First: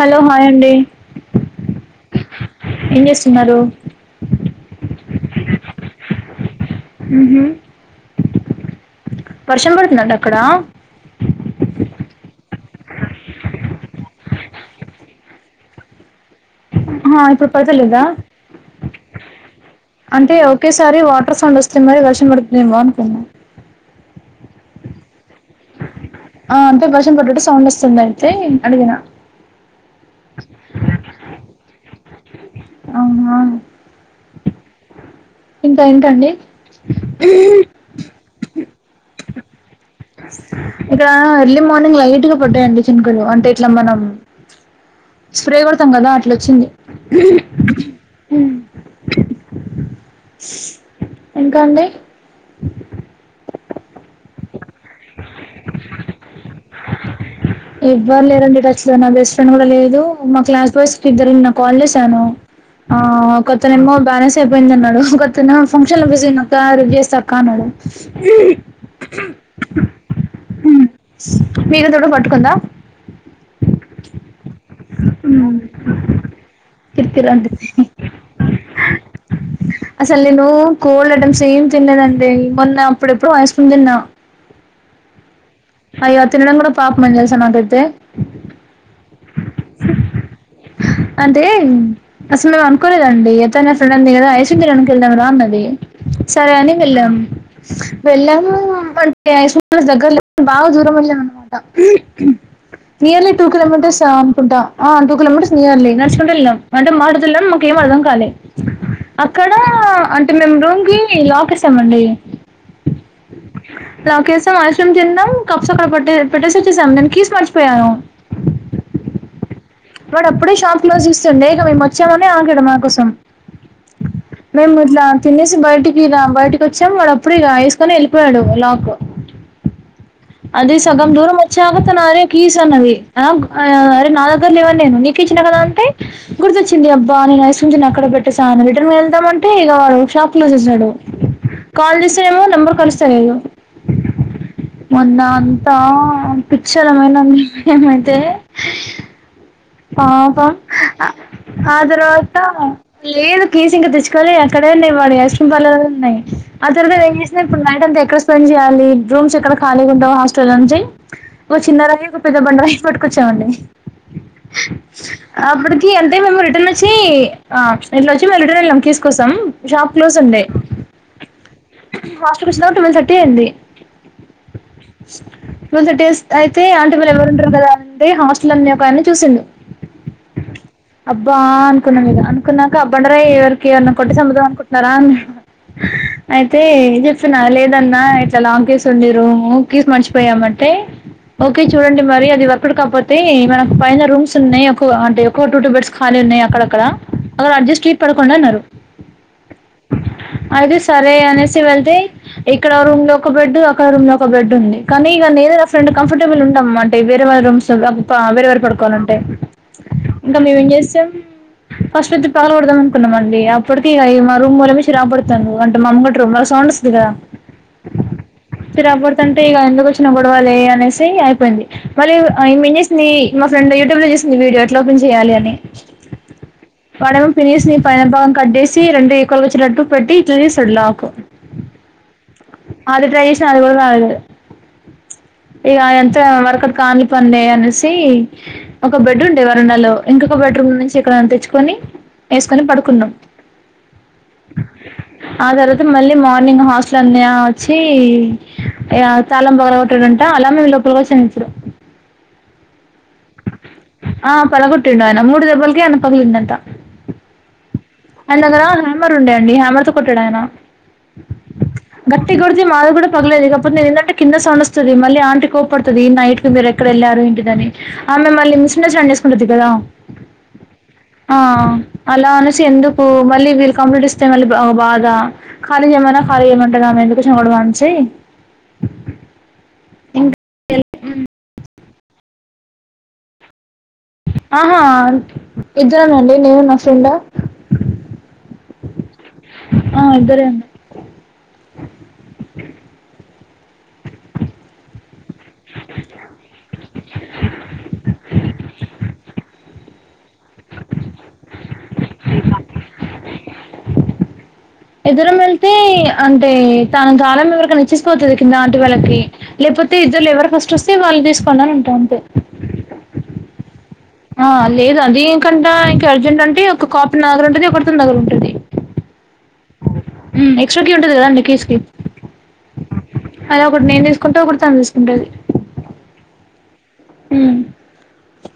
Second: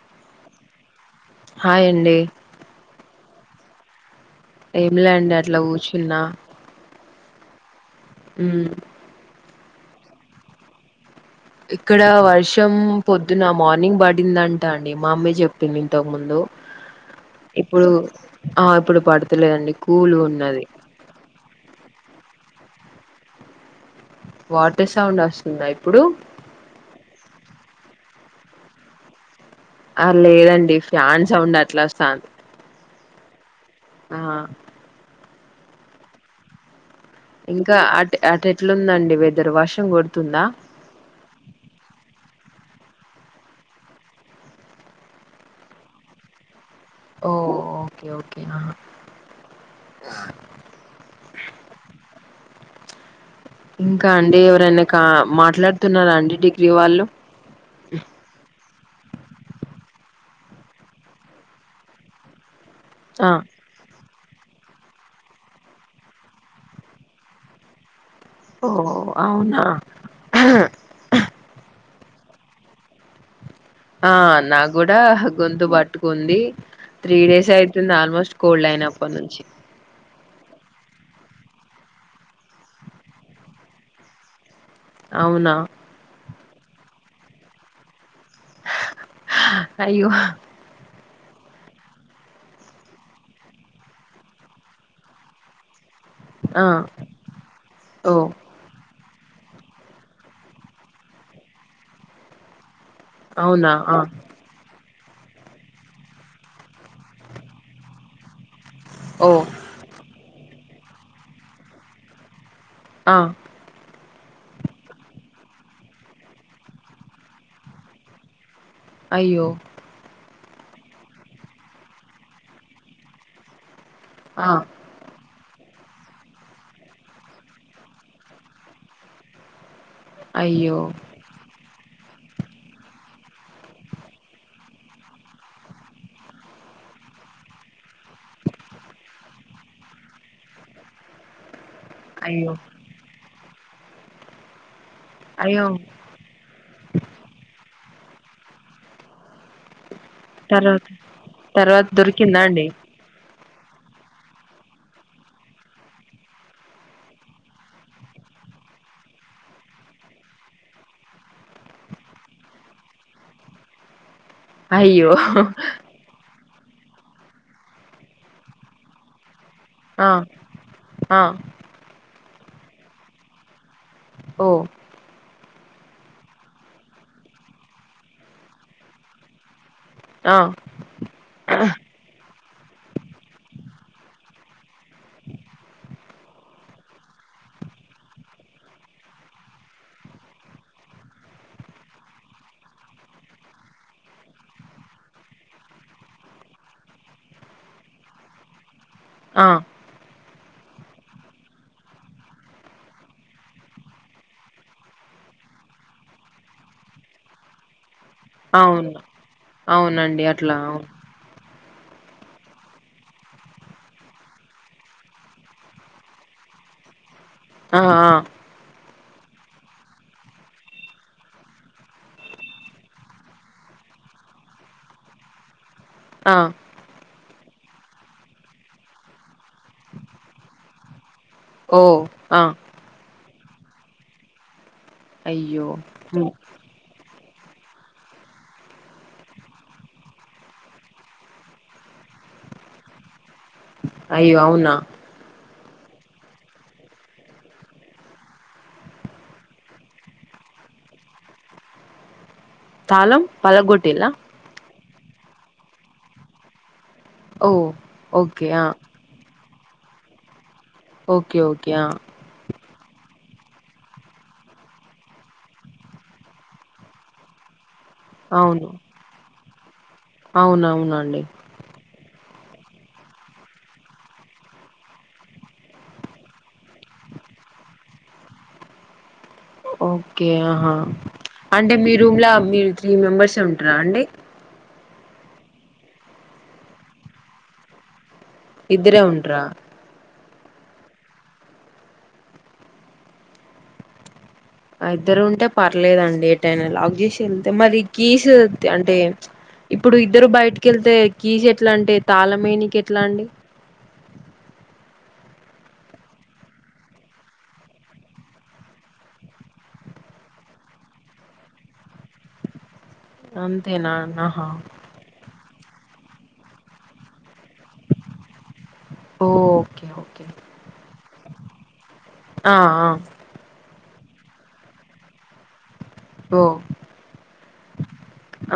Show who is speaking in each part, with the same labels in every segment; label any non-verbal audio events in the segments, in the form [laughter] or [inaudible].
Speaker 1: Hello hi అండి
Speaker 2: హాయ్ండి
Speaker 1: ఏం చేస్తున్నారు
Speaker 2: ఏమి లేండి అట్లా కూర్చున్నా
Speaker 1: ఊహూ
Speaker 2: హ్మ్
Speaker 1: వర్షం పడుతుందండి అక్కడ
Speaker 2: ఇక్కడ వర్షం పొద్దున మార్నింగ్ పడిందంటా అండి మా అమ్మీ చెప్పింది ఇంతకు ముందు
Speaker 1: ఆహా
Speaker 2: ఇప్పుడు
Speaker 1: పడతలేదా
Speaker 2: ఆ ఇప్పుడు పడతలేదండి కూల్ గా ఉన్నది
Speaker 1: సరే వాటర్ సౌండ్ వస్తుందిగా వర్షం పడుతుందేమో అనుకన్నా
Speaker 2: వాటర్ సౌండ్ వస్తుందా ఇప్పుడు
Speaker 1: ఆ అంటే వర్షం పడట్టు సౌండ్ వస్తుంది అయితే అడిగిన
Speaker 2: ఆ లేదండి ఫ్యాన్ సౌండ్ అట్లా వస్తా
Speaker 1: అవునా
Speaker 2: ఆ
Speaker 1: ఇంకా ఏంటండి
Speaker 2: ఇంకా అటు అటు ఎట్లుందండి వెదర్ వర్షం కొడుతుందా
Speaker 1: ఇక్కడ ఎర్లీ మార్నింగ్ లైట్ గా పడ్డాయండి చినుకలు అంటే ఇట్లా మనం స్ప్రే కొడతాం కదా అట్లొచ్చింది
Speaker 2: అవును
Speaker 1: ఇంకా అండి
Speaker 2: ఇంకా అండి ఎవరైనా కా మాట్లాడుతున్నారా అండి డిగ్రీ వాళ్ళు
Speaker 1: ఎవ్వరు లేరండి టచ్ లో నా బెస్ట్ ఫ్రెండ్ కూడా లేదు మా క్లాస్ బాయ్స్ కి ఇద్దరుని నా కాల్ చేశాను ఆ ఒకతనేమో బ్యాలెన్స్ అయిపోయింది అన్నాడు ఒకతనేమో ఫంక్షన్ లో బిజీ ఉన్నా పా రేపు చేస్తా క అన్నాడు
Speaker 2: ఓ అవునా
Speaker 1: మీరు తోడ పట్టుకుందా
Speaker 2: ఆ నా కూడా గొంతు పట్టుకుంది త్రీ
Speaker 1: కిరికిరి
Speaker 2: డేస్
Speaker 1: అంటుంది
Speaker 2: అయితుంది ఆల్మోస్ట్ కోల్డ్ అయినప్పడి నుంచి
Speaker 1: అసలు నేను కోల్డ్ ఐటమ్స్ ఏం తినలేదండి మొన్న అప్పుడెప్పుడో ఐస్ క్రీమ్ తిన్నా
Speaker 2: అవునా
Speaker 1: అలా తినడం కూడా పాపమని తెలుసా నాకైతే
Speaker 2: అయ్యో
Speaker 1: అంటే అసలు మేము అనుకోలేదండి ఎటైనా సడెన్ గా ఏరా [unintelligible] కి వెళ్దాం రా అన్నది సరే
Speaker 2: ఆ
Speaker 1: అని వెళ్ళాము
Speaker 2: ఓ
Speaker 1: వెళ్ళాము దగ్గర బాగా దూరం వెళ్ళా అనమాట నియర్లీ టూ
Speaker 2: అవునా ఆ
Speaker 1: కిలోమీటర్స్ అనుకుంటా ఆ టూ కిలోమీటర్స్ నియర్లీ నడుచుకుంటూ వెళ్ళాం అంటే మా అడుది వెళ్ళాము మాకు ఏం అర్థం కాలే
Speaker 2: ఓ
Speaker 1: అక్కడ అంటే మేము రూమ్కి లాక్ వేసామండి
Speaker 2: ఆ
Speaker 1: లాకేసాం ఐస్ క్రీం తిన్నాం కప్స్ అక్కడపెట్టే పెట్టేసి వచ్చేసాం కీస్ మర్చిపోయాను
Speaker 2: అయ్యో
Speaker 1: వాడు అప్పుడే షాప్ క్లోజ్ చేస్తుండే ఇక మేము వచ్చామని ఆగాడు మా కోసం
Speaker 2: ఆ
Speaker 1: మేము ఇలా తినేసి బయటికి ఇలా బయటకి వచ్చాము వాడు అప్పుడు ఇక వేసుకొని వెళ్ళిపోయాడు లాక్
Speaker 2: ఆ
Speaker 1: అది సగం దూరం వచ్చాక తను అరే కీస్ అన్నది అరే ఆ నాలు నా దగ్గర లేవు అని నేను నీకు ఇచ్చిన కదా అంతే గుర్తొచ్చింది అబ్బా నేను ఐస్ క్రిమ్ తిన్న అక్కడ పెట్టేసా అని రిటర్న్కి వెళ్దామంటే ఇక వాడు షాప్ క్లోజ్ చేసేశాడు
Speaker 2: ఆ
Speaker 1: కాల్ చేస్తే ఎమో నంబర్ కలుస్తాలేదు మొన్న
Speaker 2: అయ్యో
Speaker 1: అంత పిచ్చోళమైన నిరు ఏమైతే పాపం
Speaker 2: తర్వాత
Speaker 1: ఆ తర్వాత
Speaker 2: దొరికిందా అండి
Speaker 1: లేదు కీసు ఇంకా తెచ్చుకోలే అక్కడేన్నాయి వాడి ఐస్క్రీమ్ పార్లర్ లోనే ఉన్నాయి ఆ తర్వాత ఏం చేసినా ఇప్పుడు నైట్ అంత ఎక్కడ స్పెండ్ చేయాలి రూమ్స్ ఎక్కడ ఖాళీగా ఉంటావు హాస్టల్ నుంచి ఒక ఓ చిన్నరాయి ఒక పెద్ద బండరాయి పట్టుకొచ్చామండి
Speaker 2: అయ్యో
Speaker 1: ఆప్పడుకి అంటే మేము రిటన్ వచ్చి ఆ ఇట్లా వచ్చి మళ్ళి రిటర్న్ వెళ్ళాం కీస్ త కోసాం షాప్
Speaker 2: ఆ
Speaker 1: క్లోజ్ ఉండే
Speaker 2: ఆ
Speaker 1: హాస్టల్ కి వచ్చిన తర్వాత ట్వల్వ్ థర్టీ అయింది
Speaker 2: ఓ
Speaker 1: ట్వల్ థర్టీ అయితే ఆంట వాళ్ళు ఎవరు ఉంటారు కదా అంటే హాస్టల్ అనే కానీ చూసిండు
Speaker 2: ఆ
Speaker 1: అబ్బా అనుకున్నా మీద అనుకున్నాక అ బండరాయి ఎవరికి ఏవన్నా కొట్టి సమ్పుద్దాం అనుకున్నారా అ అయితే చెప్పిన లేదన్నా ఇట్లా లాంగ్ కీస్ ఉండి కీసు మర్చిపోయామంటే ఓకే చూడండి మరి అది వర్క్ అవుట్ కాకపోతే మనం పైన రూమ్స్ ఉన్నాయి అంటే ఒక్క టూ టూ బెడ్స్ ఖాళీ ఉన్నాయి అక్కడక్కడ అలా అడ్జస్ట్ట్ అయి పడుకోండి అన్నారు
Speaker 2: ఆ
Speaker 1: అయితే సరే అనేసి వేళ్తే ఇక్కడ రూమ్ లో ఒక బెడ్ అక్కడ రూమ్ లో ఒక బెడ్ ఉంది కానీ ఇక నేను నా ఫ్రెండ్ కంఫర్టబుల్ ఉంటాం అంటే వేరే వాళ్ళ రూమ్స్ తార్ అంత వేరువేరు
Speaker 2: అవును
Speaker 1: పడుకోవాలంటే
Speaker 2: అవునండి
Speaker 1: ఇంకా
Speaker 2: అట్లా
Speaker 1: మేము ఏం
Speaker 2: అవును
Speaker 1: చేస్తాం ఫస్ట్ అయితే పగల గొడదాం అనుకున్నాంమండి అప్పడకి ఇక రూమ్ వల మి రాబడతాను అంటే మా అమ గడి రూమ్ సౌండ్ ఇగా
Speaker 2: ఆ ఆ
Speaker 1: తీరాబడతుంటే ఇక ఎందుకు వచ్చినా గొడవలే అనేసి అయిపోయింది మళ్ళీ మిగేసింది మా ఫ్రెండ్ యూట్యూబ్ లో చేసింది వీడియో ఎట్లా ఓపన్ చేయాలి అని
Speaker 2: ఆ
Speaker 1: వాడేమో పినీస్ని పైన భాగం కటేసి రెండు ఇక వాల్గా వచ్చేటట్టు పెట్టి ఇట్ తీస్తాడు లాక్
Speaker 2: ఓ ఆ
Speaker 1: అది ట్రై చేసిన అది కూడా రాలేదు
Speaker 2: అయ్యో
Speaker 1: ఇక ఎంత
Speaker 2: ఉమ్
Speaker 1: వర్కౌట్ కాని పనిలే అనేసి ఒక బెడ్ ఉండే వరుడాలో ఇంకొక బెడ్రూమ్ నుంచి ఎక్కడైనా తెచ్చుకొని వేసుకొని పడుకున్నాం
Speaker 2: అయ్యో అవునా
Speaker 1: ఆ తర్వాత మళ్ళీ మార్నింగ్ హాస్టల్ అన్నయ్య వచ్చి ఇగ తాలం పగల కొట్టడంటా అలా మే లోపలకి వచేశాం ఇప్పుడు
Speaker 2: తాలం పగల గొట్టిలా
Speaker 1: ఆ పగలగొట్టిండు అయన మూడు దెబ్బలకి ఎమో పగిలిందంత
Speaker 2: ఓ
Speaker 1: ఆయన
Speaker 2: ఓకే
Speaker 1: దగ్గర
Speaker 2: ఆ
Speaker 1: హ్యామర్ ఉండేయండి హ్యామర్ తో కొట్టాడు ఆయన
Speaker 2: ఓకే ఓకే ఆ
Speaker 1: గట్టిగ కొడితే మాది కూడా పగలేదు కాపోతే నేను ఏదంటే కింద సౌడ్ వస్తది మళ్ళీ ఆంటికి కోపడతది నైట్లో మీరు ఎక్కడ వెళ్ళారు ఎంటిదని ఆ మిమ్మల్ని
Speaker 2: అవును
Speaker 1: మిస్ అండర్స్టాండ్ చేసుకుంటది కదా
Speaker 2: అవునవునండి
Speaker 1: ఆ అలా అనేసి ఎందుకు మళ్ళీ వీళ్ళు కంప్లీట్ ఇస్తే మళ్ళీ బా బాధ ఖాళీ చేయమన్న ఖాళీ చేయమంటది ఆమె ఎందుకు వచ్చిన గొడవ అనేసి
Speaker 2: ఓకే
Speaker 1: ఇంకా
Speaker 2: ఆహా అంటే మీ రూమ్లా మీరు త్రీ మెంబెర్సే ఉంటరా అండి
Speaker 1: ఆహా ఇద్దరమే అండి నేను నా ఫ్రెండ్
Speaker 2: ఇద్దరే ఉంట్ర
Speaker 1: ఆ ఇద్దరే అం
Speaker 2: ఆ ఇద్దరు ఉంటే పర్లేదండి ఏటైన లాక్ చేసి వెళ్తే మరి కీసు అంటే ఇప్పుడు ఇద్దరు బయటికి వెళ్తే కీజ్ ఎట్లా అంటే తాళమేనికి ఎట్లా అండి
Speaker 1: ఇద్దరం వెళ్తే అంటే తన తాలం ఎవరికైన ఇచ్చిసిపోతది కింద అంటీ వాళ్ళకి లేపోతే ఇద్దరలో ఎవరు ఫస్ట్ వస్తే వాళ్ళు తీసుకోనని అంటాం అంతే
Speaker 2: అంతే నాన్
Speaker 1: ఆ లేదు అది ఇంకంట ఇంకా అర్జెంట్ అంటే ఒక కాపీ నా దగ్గర ఉంటుంది ఒకటి తన దగ్గర ఉంటుంది
Speaker 2: ఓకే ఓ
Speaker 1: ఎక్స్ట్రా కీ ఉంటది కదా అండి కీస్ కి
Speaker 2: ఆ ఆ
Speaker 1: అలా ఒకటి నేను తీసుకుంట ఒకటి తను తీసుకుంటది
Speaker 2: ఓ
Speaker 1: ఉ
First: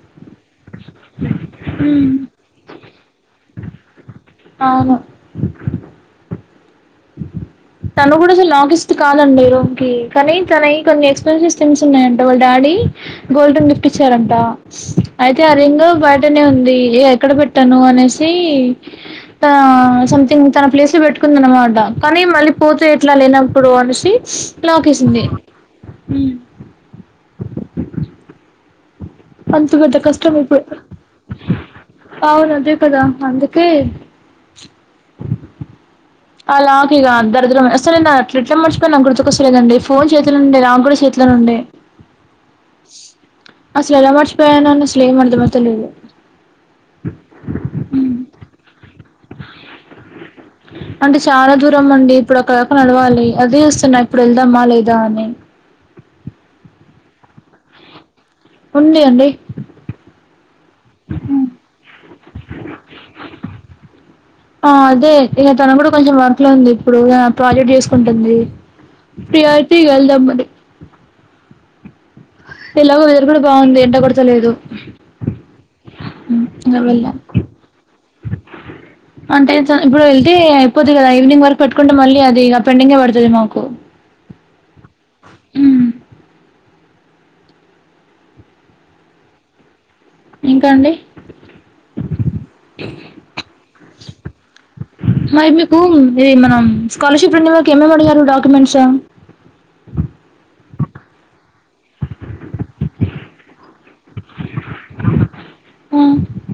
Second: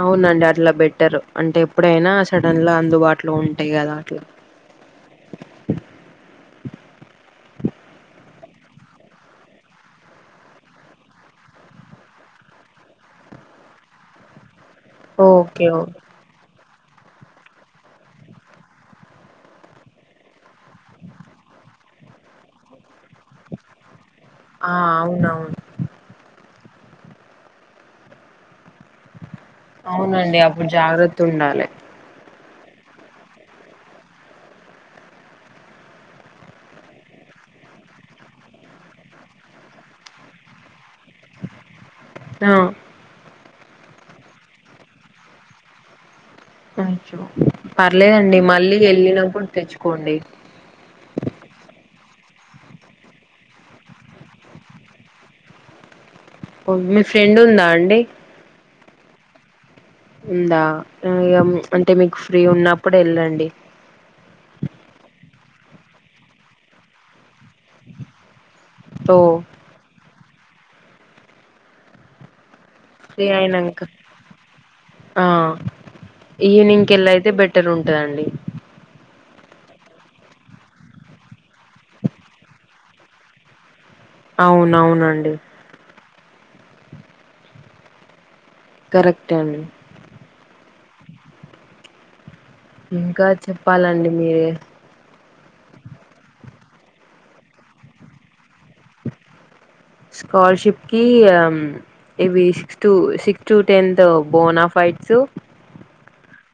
Speaker 2: అవునండి అట్లా బెట్టర్ అంటే ఎప్పుడైనా సడన్ ల అందుబాటులో ఉంటాయి కదా అట్ల
Speaker 1: అవును
Speaker 2: [inaudible]
Speaker 1: తను కూడా అసలు లాకిస్ట్ కాదండి రూమ్ కి కానీ తనయి కొన్ని ఎక్స్పెన్సెస్ థింగ్స్ ఉన్నాయంట వాళ్ళ డాడీ గోల్డెన్ గిఫ్ట్ ఇచ్చారంట అయితే అ
Speaker 2: ఓకే ఓ
Speaker 1: రింగో బ బైటనే ఉంది ఏ ఎక్కడ పెట్టను అనేసి తన సంథింగ్ తన ప్లేస్ లో పెట్టుకుంది అన్నమాట కానీ మళ్ళీ పోతే ఎట్లా లేనప్పుడు అనేసి
Speaker 2: ఆ
Speaker 1: లాకేసింది
Speaker 2: అవునవును
Speaker 1: ఉ అంత పెద్ద కష్టం
Speaker 2: అవునండి
Speaker 1: ఇప్పుడు
Speaker 2: అప్పుడు జాగ్రత్త ఉండాలి
Speaker 1: అవును అదే కదా అందుకే అ లాక్ ఇగ దరిద్రం అసల్ నిన్ అట్లెట్ల మర్చిపోయిన నాకుగుర్తుకొస్తలేదండి ఫోన్ చేతిలోనే ఉంది నాకు కూడా చే ఉండే
Speaker 2: ఆ
Speaker 1: అసలు ఎలా మర్చిపోయానో అనేసి ఏం అర్థమైతలేదు
Speaker 2: అచొ పర్లేదండి మళ్ళీ వెళ్ళినప్పుడు తెచ్చుకోండి
Speaker 1: అంటే చాలా దూరం అండి ఇప్పుడు అక్కడి దాక నడవాలి అదే చుస్తున్నా ఇప్పుడు వెళ్దామా లేదా అని
Speaker 2: ఒ మీ ఫ్రెండ్ ఉందా అండి
Speaker 1: ఉంది అండి
Speaker 2: ఉందా అంటే మీకు ఫ్రీ ఉన్నప్పుడు వెళ్ళండి
Speaker 1: ఆ అదే ఇగ తన కూడా కొంచెం వర్క్ లో ఉంది ఇప్పుడు ఇ ప్రాజెక్ట్ చేసుకుంటుంది
Speaker 2: సో
Speaker 1: ఫ్రీ అయితే ఇగ వెళ్దాం మరి ఎలాగో వెదర్
Speaker 2: ఫ్రీ
Speaker 1: కూడా బాగుంది
Speaker 2: అయినంక
Speaker 1: ఎండ కొడతలేదు ఇంకా వెళ్ళాం
Speaker 2: ఈవినింగ్కెల్లయితే బెటర్ ఉంటదండి
Speaker 1: అంటే చ ఇప్పుడు వెళ్తే అయిపొద్ది కదా ఈవినింగ్ వర్క్ పెట్టుకుంటే మళ్ళీ అది ఇగ పెండింగే పడుతది మాకు
Speaker 2: అవునవునండి
Speaker 1: హ్మ్,
Speaker 2: కరెక్టే అండి
Speaker 1: ఇంకా అండి
Speaker 2: ఇంకా చెప్పాలండి మీరే
Speaker 1: మరి మీకు ఇ మన స్కాలర్షిప్ ఇందులోకి ఏమేం ఏమేం అడిగారు డాక్యుమెంట్స్
Speaker 2: స్కాలర్షిప్ కి ఇవి sixth six to tenth bonafides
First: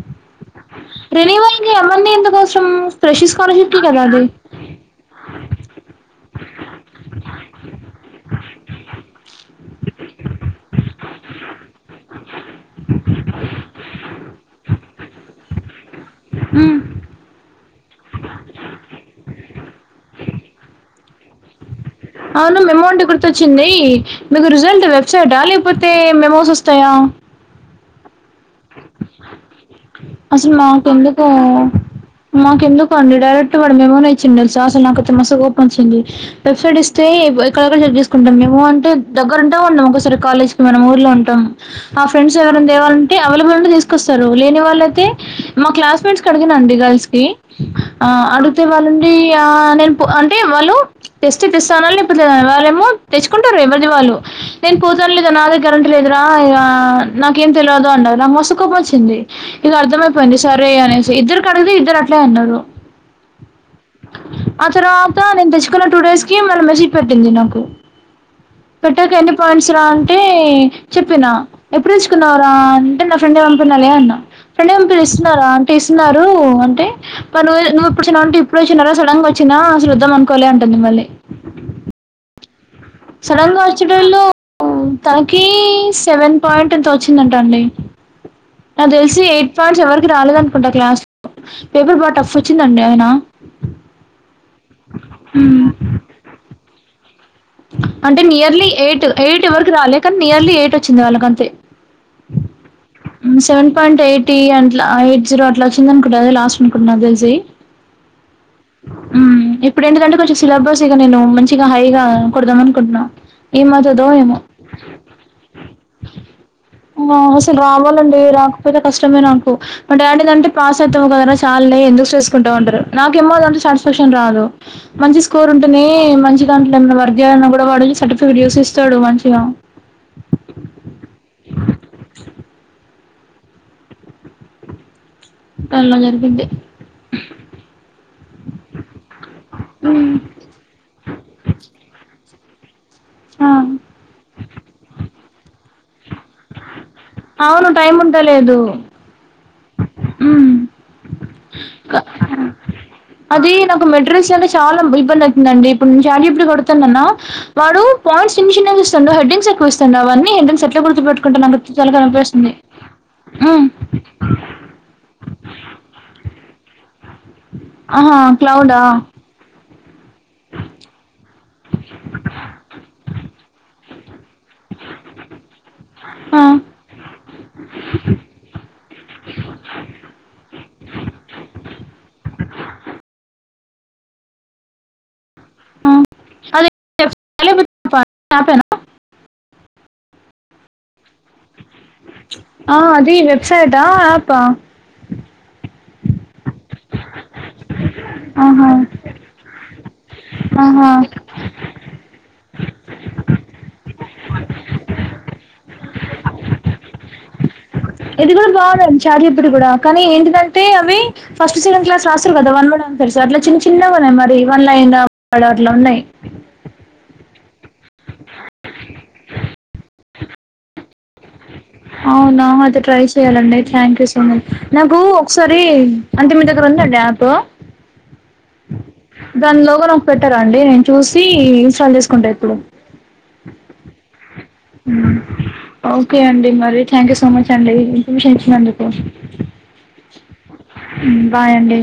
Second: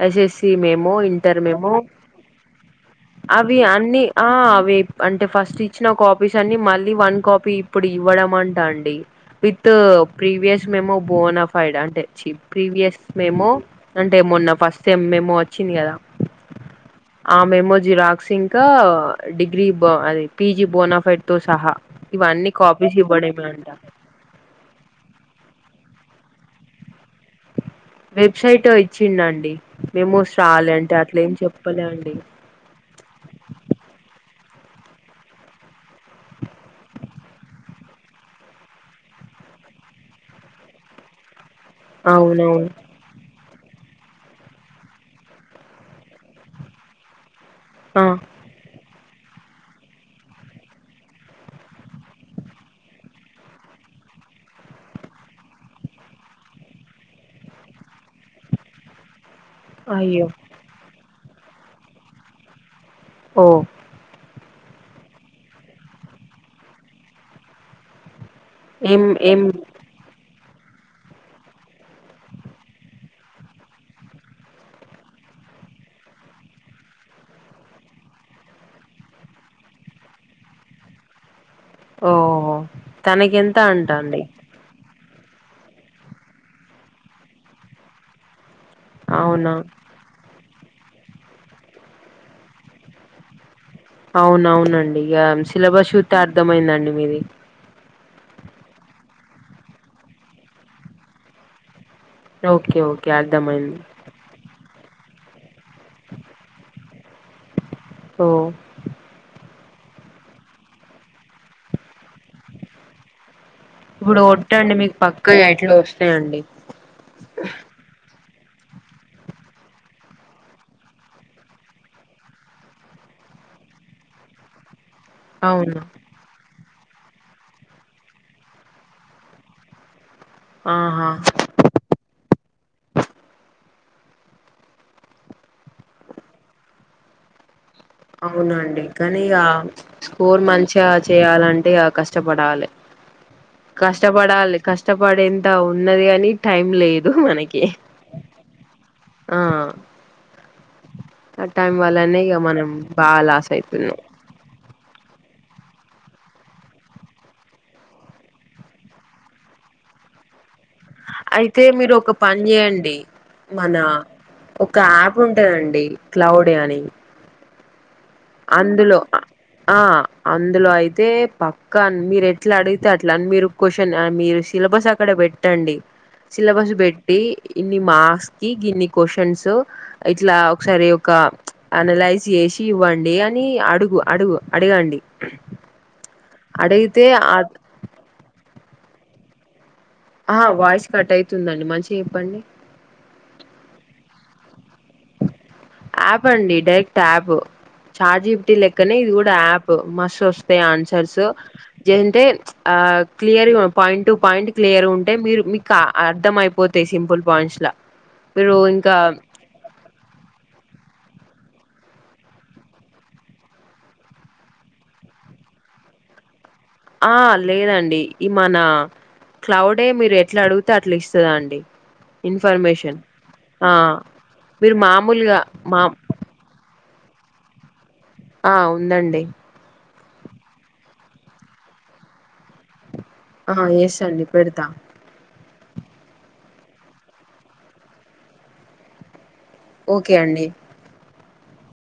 Speaker 2: SSC memo inter
Speaker 1: రెన్యువల్కి
Speaker 2: మెమో
Speaker 1: అవన్నీ ఎందుకు అవసరం ఫ్రెష్
Speaker 2: అవి
Speaker 1: స్కాలర్షిప్కి కదా
Speaker 2: అన్ని
Speaker 1: అది
Speaker 2: ఆ అవి అంటే ఫస్ట్ ఇచ్చిన కాపీస్ అన్ని మళ్ళీ వన్ కాపీ ఇప్పుడు ఇవ్వడం అంటా అండి విత్ ప్రీవియస్ మేమో బోనఫైడ్ అంటే చీప్ ప్రీవియస్ మేమో అంటే మోన్న ఫస్ట్ టైమ్ మేమో వచ్చింది కదా
Speaker 1: హు
Speaker 2: ఆ మెమో జిరాక్స్ ఇంకా డిగ్రీ బ అది పీజీ బోనాఫైడ్ తో సహా ఇవన్నీ
Speaker 1: మెమో
Speaker 2: కాపీస్
Speaker 1: అంటే
Speaker 2: ఇవ్వడమే అంట
Speaker 1: గుర్తొచ్చింది మీకు రిజల్ట్ వెబ్సైటా లేకపోతే మెమోస్ వస్తాయా
Speaker 2: వెబ్సైట్ వచ్చింది అండి మేమోస్ రాలె అంటే అట్లే ఏం చెప్పలే అండి
Speaker 1: మాకు ఎందుకో అండి డైరెక్ట్ వాడు మేమోనే ఇచ్చిండు తెలుసా అసలు నాకైతే మస్తు కోపం వచ్చింది వెబ్సైట్ ఇస్తే ఎక్కడేక్కడ చెక్ చేసుకుంటాం మేము అంటే దగ్గర ఉంటాం ఉండం ఒకసారి కాలేజ్ కి మనము ఊర్లో ఉంటాం ఆ ఫ్రెండ్స్ ఎవరన్నా
Speaker 2: అవునవును
Speaker 1: దేవాల అంటే అవైలబుల్ ఉంటే తీసుకొస్తారు లేని వాళ్ళు అయితే మా క్లాస్ మేట్స్ కి అడిగినండి గర్ల్స్ కి ఆ అడుగుతే వాళ్ళండి ఆ నేను పో అంటే వాళ్ళు టెస్ట్ తేస్తన్లే ఇప్పుడు వాళ్ళేమో తెచ్చుకుంటరు ఎవరిది వాళ్ళు నేను కుదర్లేదు అన్న నా దగ్గరే కరెంట్ లేదరా ఇ నాకేం తెలియ అన్నారు నాకు మస్తు కోపం వచ్చింది ఇది
Speaker 2: అయ్యో
Speaker 1: అర్థమయిపోయింది సరే అనేసి ఇద్దరు కడిగతే ఇద్దరు అట్లే అన్నారు
Speaker 2: ఓ
Speaker 1: ఆ తర్వాత నేను తెచ్చుకున్న టూ డేస్ కి మళ్ళీ మెసేజ్ పెట్టింది నాకు
Speaker 2: ఏం
Speaker 1: పెట్టాక ఎన్ని
Speaker 2: ఏం
Speaker 1: పాయింట్స్ రా అంటే చెప్పినా ఎప్పుడు తెచ్చుకున్నావు రా అంటే నా ఫ్రెండ్ ఏ పంపినలే అన్న ఫ్రెండ్ ఏ పంపనిస్తున్నారా అంటే ఇస్తున్నారు అంటే ఆ నువ్వు ఇప్పుడు వచ్చినవ అంటే ఇప్పుడు అచ్చినా రా సడన్గా వచ్చినా అసలు వద్దాం అనుకోలే అంటుంది మళ్ళీ
Speaker 2: ఓహో
Speaker 1: సడన్
Speaker 2: తనకెంత
Speaker 1: గా
Speaker 2: అంట అండి
Speaker 1: వచ్చేటోళ్ళు హు తనకి సెవెన్ పాయింట్ ఎంతో వచ్చిందంట అండి నాకు తెలిసి
Speaker 2: అవునా
Speaker 1: ఎయిట్ పాయింట్స్ ఎవరికి రాలేదు అనుకుంటా క్లాస్ లో పేపర్ బాగా టఫ్ వచ్చిందండి అయినా
Speaker 2: అవునవునండి ఇగ సిలబస్ చూతే అర్థమయిందండి మీది
Speaker 1: అంటే నియర్లీ ఎయిట్ ఎయిట్ ఎవరకి రాలే కానీ నియర్లీ ఎయిట్ వచ్చింది వాళ్ళకంతే
Speaker 2: ఓకే ఓకే
Speaker 1: హు సెవెన్
Speaker 2: అర్థమైంది
Speaker 1: పాయింట్ ఎయిట్ టీ అట్లా ఎయిట్ జీరో అట్లా వచ్చింది అనుకుంట అది లాస్ట్ అనుకుంటున్నా నాకు తెలిసి
Speaker 2: హో
Speaker 1: హు ఇప్పుడు ఎంటిదంటే కొంచెం సిలబస్ ఇగ నేను మంచిగా హైగా కోడదాం అనుకుంటున్నా
Speaker 2: ఇప్పుడు కోట్టండి మీకు పక్కగా ఎయిట్లు వస్తాయండి
Speaker 1: ఆ అసలు రావాలనీ లే రాకపోతే కష్టమే నాకు మా డాడిది అంటే పాస్ అవుతవు కదా చాల్లే ఎందుకు చేసుకుంటవు అంటరు నాకేమో అంటే సాటిస్ఫాక్షన్ రాదు మంచి స్కోర్
Speaker 2: అవునా
Speaker 1: ఉంటునే మంచి దాంట్లోనే ఏమన్నా వర్క్ జెఅన్న కూడా వాడు ఈ సర్టిఫికేట్ చూసిస్తాడు మంచిగా
Speaker 2: ఆహా
Speaker 1: అలా జరిగింది
Speaker 2: అవునండి కానీ ఇగ
Speaker 1: హ్మ్.
Speaker 2: స్కోర్ మంచిగా చేయాలంటే ఇగ కష్టపడాలి
Speaker 1: ఆ!
Speaker 2: కష్టపడాలి కష్టపడేంత ఉన్నది కాని టైం లేదు మనకి
Speaker 1: అవును. టైం
Speaker 2: ఆ
Speaker 1: మ్
Speaker 2: ఆ టైం వల్లనే ఇగ మనం బాగా లాస్
Speaker 1: అది నాకు
Speaker 2: అయితున్నాం
Speaker 1: మెటీరియల్స్ అనే చాలా ఇబ్బంది అవుతుందండి ఇప్పుడు చాట్ జిపిటికి అడుగుతన్నాన వాడు పాయింట్స్ చిన్న చిన్నగ ఇస్తండు హెడింగ్స్ ఎక్కువ ఇస్తండు అవన్నీ హెడింగ్సె ఎట్ల గుర్తు పెట్టుకుంటా
Speaker 2: అయితే
Speaker 1: చాల చాల బేస్తుంది మ్
Speaker 2: నా ఒక యాప్ ఉంటాదండి క్లౌడి అని
Speaker 1: ఆహా క్లౌడా
Speaker 2: అందులో ఆ అందులో అయితే పక్క అన్ మీరు ఎట్లా అడిగితే ట్లన్ మీరు క్వశ్చన మీరు సిలబస్ అక్కడ పెట్టండి
Speaker 1: ఆ
Speaker 2: సిలబస్ పె డి ఇన్ని మార్క్స్కి గిన్ని క్వశ్చన్సు ఇట్లా ఒకసారి ఒక అనలైజ్ చేసి ఇవ్వండ్ డి అని అడుగు అడుగు అడగండి అడిగితే అ
Speaker 1: ప యాపేన
Speaker 2: ఆ వాయిస్ కట్ అయితుందండి మంచిగా చెప్పండి
Speaker 1: ఆ అది వెబ్సైటా యాప
Speaker 2: యాప్ అండి డైరెక్ట్ యాప్ చాట్జిపిటి
Speaker 1: ఆహా
Speaker 2: లెక్కనే ఇది కూడా యాప్ మస్ స్తాయ్
Speaker 1: ఆహా
Speaker 2: ఆన్సర్సు ఏంటే ఆ clear point to point clear ఉంటే మీరు మీక అర్థం అయిపోతాయి సింపుల్ పాయింట్స్ ల
Speaker 1: ఇది కూడా బాలే చాట్జిపిటి కూడా కానీ ఏంటిదంటే అవి ఫస్ట్ సెకండ్ క్లాస్ రాస్తారు కదా వన్ వర్డ్ ఆనర్సు అట్ల చిన్న చిన్నగ ఉన్నాయి మరి వన్ లైన్ అట్లా ఉన్నాయి
Speaker 2: ఆ లేదండి ఈ మన క్లౌడే మీరు ఎట్లా అడిగుతే అట్లా ఇస్తదండి
Speaker 1: అవునా అయితే ట్రై చెయాలండి
Speaker 2: ఆ
Speaker 1: థ్యాంక్యూ సో మచ్
Speaker 2: మీరు
Speaker 1: నాకు
Speaker 2: మామూలుగా
Speaker 1: ఒకసారి
Speaker 2: మా
Speaker 1: అంటే మీ దగ్గర ఉందండి యాపు
Speaker 2: ఆ ఉందండి
Speaker 1: దాని లోగో నాకు పెట్టారా అండి నేను చూసి ఇన్స్టాల్ చేసుకుంటా ఇప్పుడు
Speaker 2: ఆ ఎస్ అండి పెడతా
Speaker 1: ఓకే అండి మరి థ్యాంక్యూ సో మచ్ అండి ఇన్ఫర్మేషన్ ఇచ్చినందుకు
Speaker 2: ఓకే అండి
Speaker 1: మ్ బాయ్ అండి